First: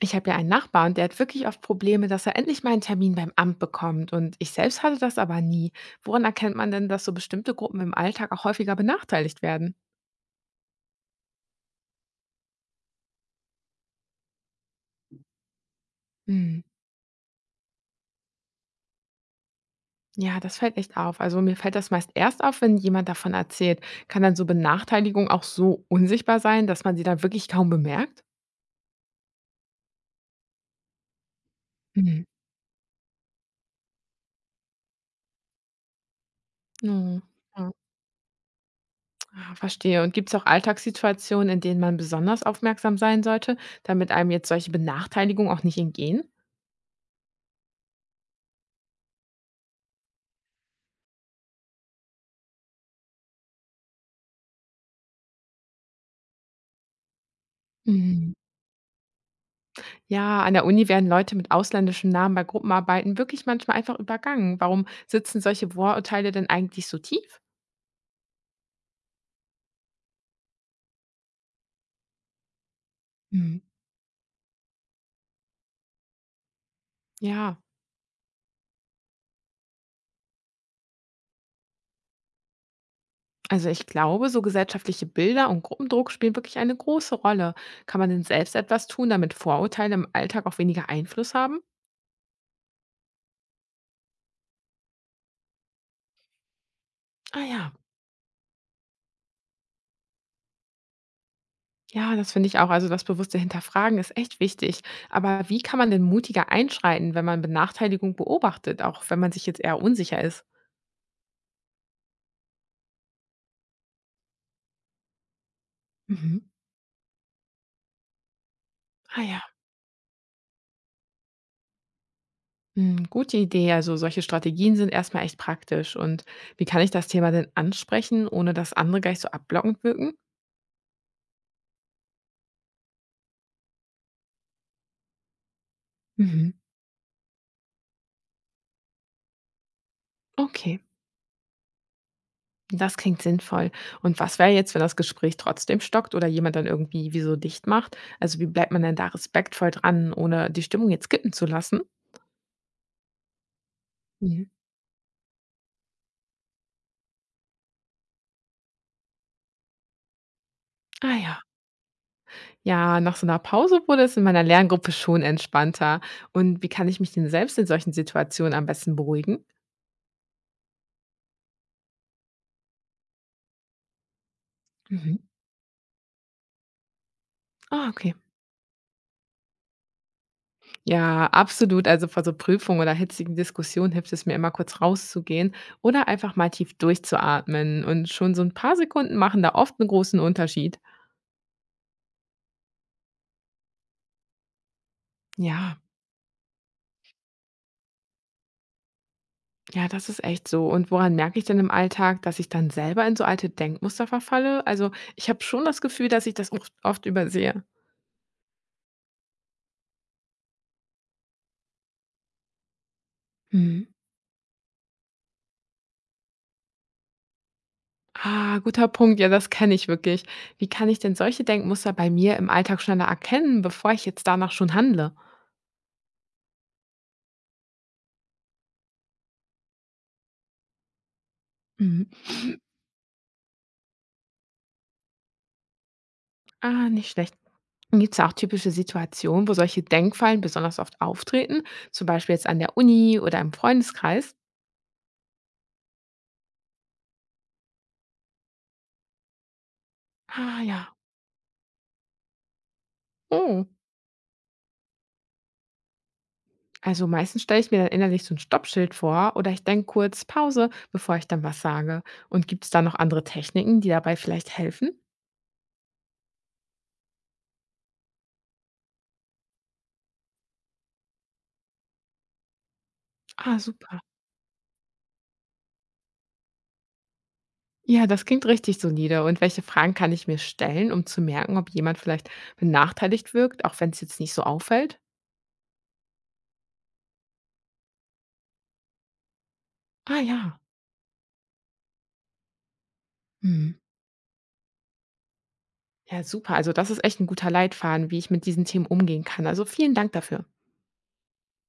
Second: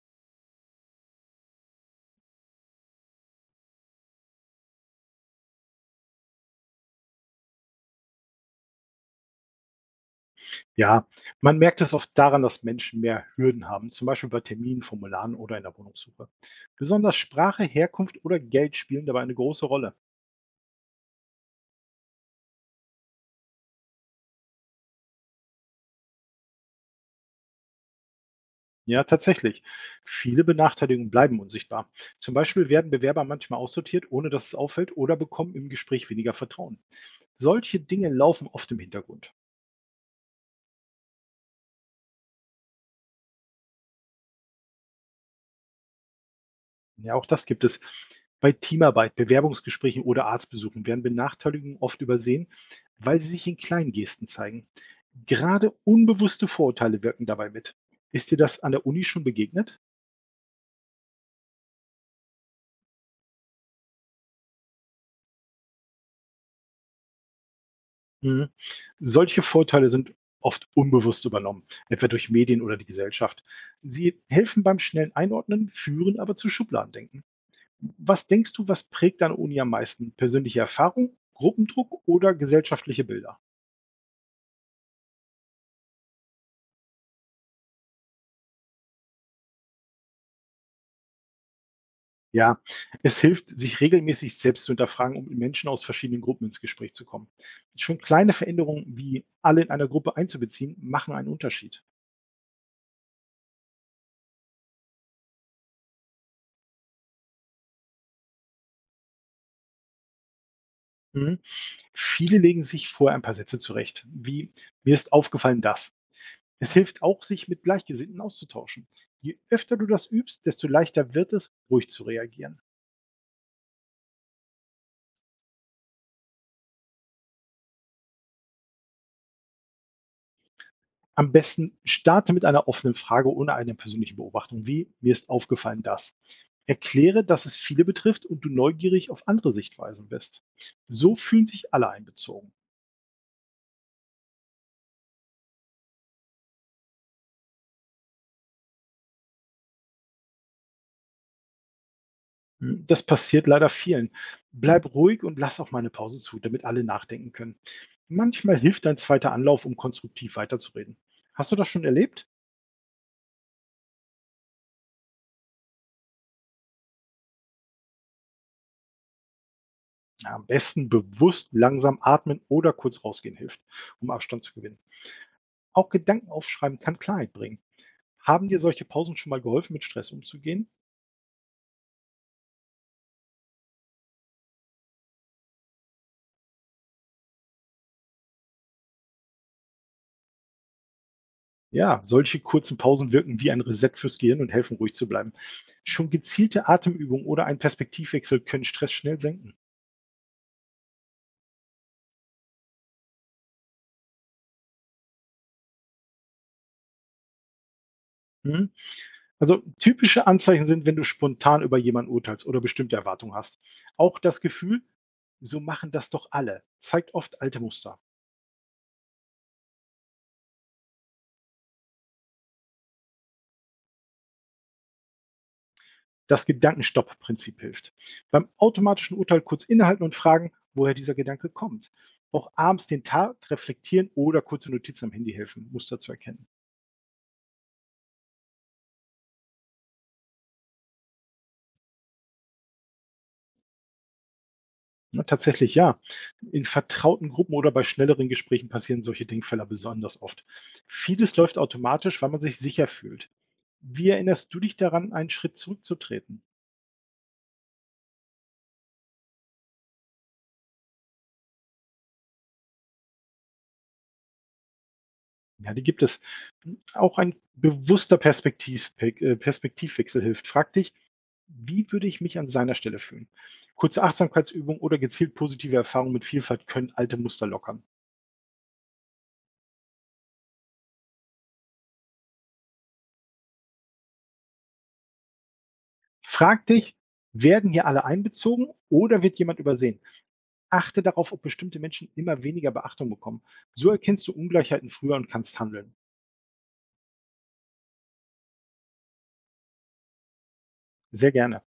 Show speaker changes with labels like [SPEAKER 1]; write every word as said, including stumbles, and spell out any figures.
[SPEAKER 1] Ich habe ja einen Nachbarn, der hat wirklich oft Probleme, dass er endlich mal einen Termin beim Amt bekommt. Und ich selbst hatte das aber nie. Woran erkennt man denn, dass so bestimmte Gruppen im Alltag auch häufiger benachteiligt werden?
[SPEAKER 2] Ja, man merkt es oft daran, dass Menschen mehr Hürden haben, zum Beispiel bei Terminen, Formularen oder in der Wohnungssuche.
[SPEAKER 1] Hm.
[SPEAKER 2] Besonders Sprache, Herkunft oder Geld spielen dabei eine große Rolle.
[SPEAKER 1] Ja, das fällt echt auf. Also mir fällt das meist erst auf, wenn jemand davon erzählt. Kann dann so Benachteiligung auch so unsichtbar sein, dass man sie dann wirklich kaum bemerkt?
[SPEAKER 2] Ja, tatsächlich. Viele Benachteiligungen bleiben unsichtbar.
[SPEAKER 1] Mhm.
[SPEAKER 2] Zum Beispiel werden Bewerber manchmal aussortiert, ohne dass es auffällt, oder bekommen im Gespräch weniger Vertrauen.
[SPEAKER 1] Mhm. Ja.
[SPEAKER 2] Solche Dinge laufen oft im Hintergrund.
[SPEAKER 1] Ah, verstehe. Und gibt es auch Alltagssituationen, in denen man besonders aufmerksam sein sollte, damit einem jetzt solche Benachteiligungen auch nicht entgehen?
[SPEAKER 2] Ja, auch das gibt es. Bei Teamarbeit, Bewerbungsgesprächen oder Arztbesuchen werden Benachteiligungen oft übersehen, weil sie sich in kleinen Gesten zeigen. Gerade unbewusste Vorurteile wirken dabei mit. Ist dir das an der Uni schon begegnet?
[SPEAKER 1] Ja, an der Uni werden Leute mit ausländischen Namen bei Gruppenarbeiten wirklich manchmal einfach übergangen. Warum sitzen solche Vorurteile denn eigentlich so tief?
[SPEAKER 2] Mhm. Solche Vorurteile sind oft unbewusst übernommen, etwa durch Medien oder die Gesellschaft.
[SPEAKER 1] Hm.
[SPEAKER 2] Sie helfen beim schnellen Einordnen, führen aber zu Schubladendenken.
[SPEAKER 1] Ja,
[SPEAKER 2] Was denkst du, was prägt deine Uni am meisten? Persönliche Erfahrung, Gruppendruck oder gesellschaftliche Bilder?
[SPEAKER 1] also ich glaube, so gesellschaftliche Bilder und Gruppendruck spielen wirklich eine große Rolle. Kann man denn selbst etwas tun, damit Vorurteile im Alltag auch weniger Einfluss haben?
[SPEAKER 2] Ja, es hilft, sich regelmäßig selbst zu hinterfragen, um mit Menschen aus verschiedenen Gruppen ins Gespräch zu kommen.
[SPEAKER 1] Ah ja.
[SPEAKER 2] Schon kleine Veränderungen wie alle in einer Gruppe einzubeziehen, machen einen Unterschied.
[SPEAKER 1] Ja, das finde ich auch. Also das bewusste Hinterfragen ist echt wichtig. Aber wie kann man denn mutiger einschreiten, wenn man Benachteiligung beobachtet, auch wenn man sich jetzt eher unsicher ist?
[SPEAKER 2] Mhm. Viele legen sich vorher ein paar Sätze zurecht, wie mir ist aufgefallen das.
[SPEAKER 1] Mhm.
[SPEAKER 2] Es hilft auch, sich mit Gleichgesinnten auszutauschen.
[SPEAKER 1] Ah
[SPEAKER 2] Je
[SPEAKER 1] ja.
[SPEAKER 2] öfter du das übst, desto leichter wird es, ruhig zu reagieren.
[SPEAKER 1] Hm, gute Idee. Also solche Strategien sind erstmal echt praktisch. Und wie kann ich das Thema denn ansprechen, ohne dass andere gleich so abblockend wirken?
[SPEAKER 2] Am besten starte mit einer offenen Frage ohne eine persönliche Beobachtung, wie mir ist aufgefallen das.
[SPEAKER 1] Mhm.
[SPEAKER 2] Erkläre, dass es viele betrifft und du neugierig auf andere Sichtweisen bist.
[SPEAKER 1] Okay,
[SPEAKER 2] So fühlen sich alle einbezogen.
[SPEAKER 1] das klingt sinnvoll. Und was wäre jetzt, wenn das Gespräch trotzdem stockt oder jemand dann irgendwie wieso dicht macht? Also wie bleibt man denn da respektvoll dran, ohne die Stimmung jetzt kippen zu lassen?
[SPEAKER 2] Hm, das passiert leider vielen.
[SPEAKER 1] Mhm.
[SPEAKER 2] Bleib ruhig und lass auch mal eine Pause zu, damit alle nachdenken können. Manchmal hilft ein zweiter Anlauf, um konstruktiv weiterzureden.
[SPEAKER 1] Ah ja.
[SPEAKER 2] Hast du das schon erlebt?
[SPEAKER 1] Ja, nach so einer Pause wurde es in meiner Lerngruppe schon entspannter. Und wie kann ich mich denn selbst in solchen Situationen am besten beruhigen?
[SPEAKER 2] Na, am besten bewusst langsam atmen oder kurz rausgehen hilft, um Abstand zu gewinnen.
[SPEAKER 1] Mhm.
[SPEAKER 2] Auch Gedanken aufschreiben kann Klarheit bringen.
[SPEAKER 1] Ah, okay.
[SPEAKER 2] Haben dir solche Pausen schon mal geholfen, mit Stress umzugehen?
[SPEAKER 1] Ja, absolut. Also vor so Prüfungen oder hitzigen Diskussionen hilft es mir immer kurz rauszugehen oder einfach mal tief durchzuatmen. Und schon so ein paar Sekunden machen da oft einen großen Unterschied.
[SPEAKER 2] Ja, solche kurzen Pausen wirken wie ein Reset fürs Gehirn und helfen, ruhig zu bleiben.
[SPEAKER 1] Ja,
[SPEAKER 2] Schon gezielte Atemübungen oder ein Perspektivwechsel können Stress schnell senken.
[SPEAKER 1] ja, das ist echt so. Und woran merke ich denn im Alltag, dass ich dann selber in so alte Denkmuster verfalle? Also ich habe schon das Gefühl, dass ich das oft oft übersehe.
[SPEAKER 2] Mhm. Also typische Anzeichen sind, wenn du spontan über jemanden urteilst oder bestimmte Erwartungen hast.
[SPEAKER 1] Mhm.
[SPEAKER 2] Auch das Gefühl, so machen das doch alle, zeigt oft alte Muster.
[SPEAKER 1] Ah, guter Punkt. Ja, das kenne ich wirklich. Wie kann ich denn solche Denkmuster bei mir im Alltag schneller erkennen, bevor ich jetzt danach schon handle?
[SPEAKER 2] Das Gedankenstopp-Prinzip hilft. Beim automatischen Urteil kurz innehalten und fragen, woher dieser Gedanke kommt.
[SPEAKER 1] Mhm.
[SPEAKER 2] Auch abends den Tag reflektieren oder kurze Notizen am Handy helfen, Muster zu erkennen.
[SPEAKER 1] Ah, nicht schlecht. Gibt es auch typische Situationen, wo solche Denkfallen besonders oft auftreten, zum Beispiel jetzt an der Uni oder im Freundeskreis?
[SPEAKER 2] Ja, tatsächlich ja. In vertrauten Gruppen oder bei schnelleren Gesprächen passieren solche Denkfehler besonders oft.
[SPEAKER 1] Ah ja.
[SPEAKER 2] Vieles läuft automatisch, weil man sich sicher fühlt.
[SPEAKER 1] Oh.
[SPEAKER 2] Wie erinnerst du dich daran, einen Schritt zurückzutreten?
[SPEAKER 1] Also meistens stelle ich mir dann innerlich so ein Stoppschild vor oder ich denke kurz Pause, bevor ich dann was sage. Und gibt es da noch andere Techniken, die dabei vielleicht helfen?
[SPEAKER 2] Ja, die gibt es. Auch ein bewusster Perspektiv, äh, Perspektivwechsel hilft. Frag dich, wie würde ich mich an seiner Stelle fühlen?
[SPEAKER 1] Ah, super.
[SPEAKER 2] Kurze Achtsamkeitsübung oder gezielt positive Erfahrungen mit Vielfalt können alte Muster lockern.
[SPEAKER 1] Ja, das klingt richtig solide. Und welche Fragen kann ich mir stellen, um zu merken, ob jemand vielleicht benachteiligt wirkt, auch wenn es jetzt nicht so auffällt?
[SPEAKER 2] Frag dich, werden hier alle einbezogen oder wird jemand übersehen?
[SPEAKER 1] Ah ja.
[SPEAKER 2] Achte darauf, ob bestimmte Menschen immer weniger Beachtung bekommen.
[SPEAKER 1] Mhm.
[SPEAKER 2] So erkennst du Ungleichheiten früher und kannst handeln.
[SPEAKER 1] Ja, super. Also das ist echt ein guter Leitfaden, wie ich mit diesen Themen umgehen kann. Also vielen Dank dafür.
[SPEAKER 2] Sehr gerne.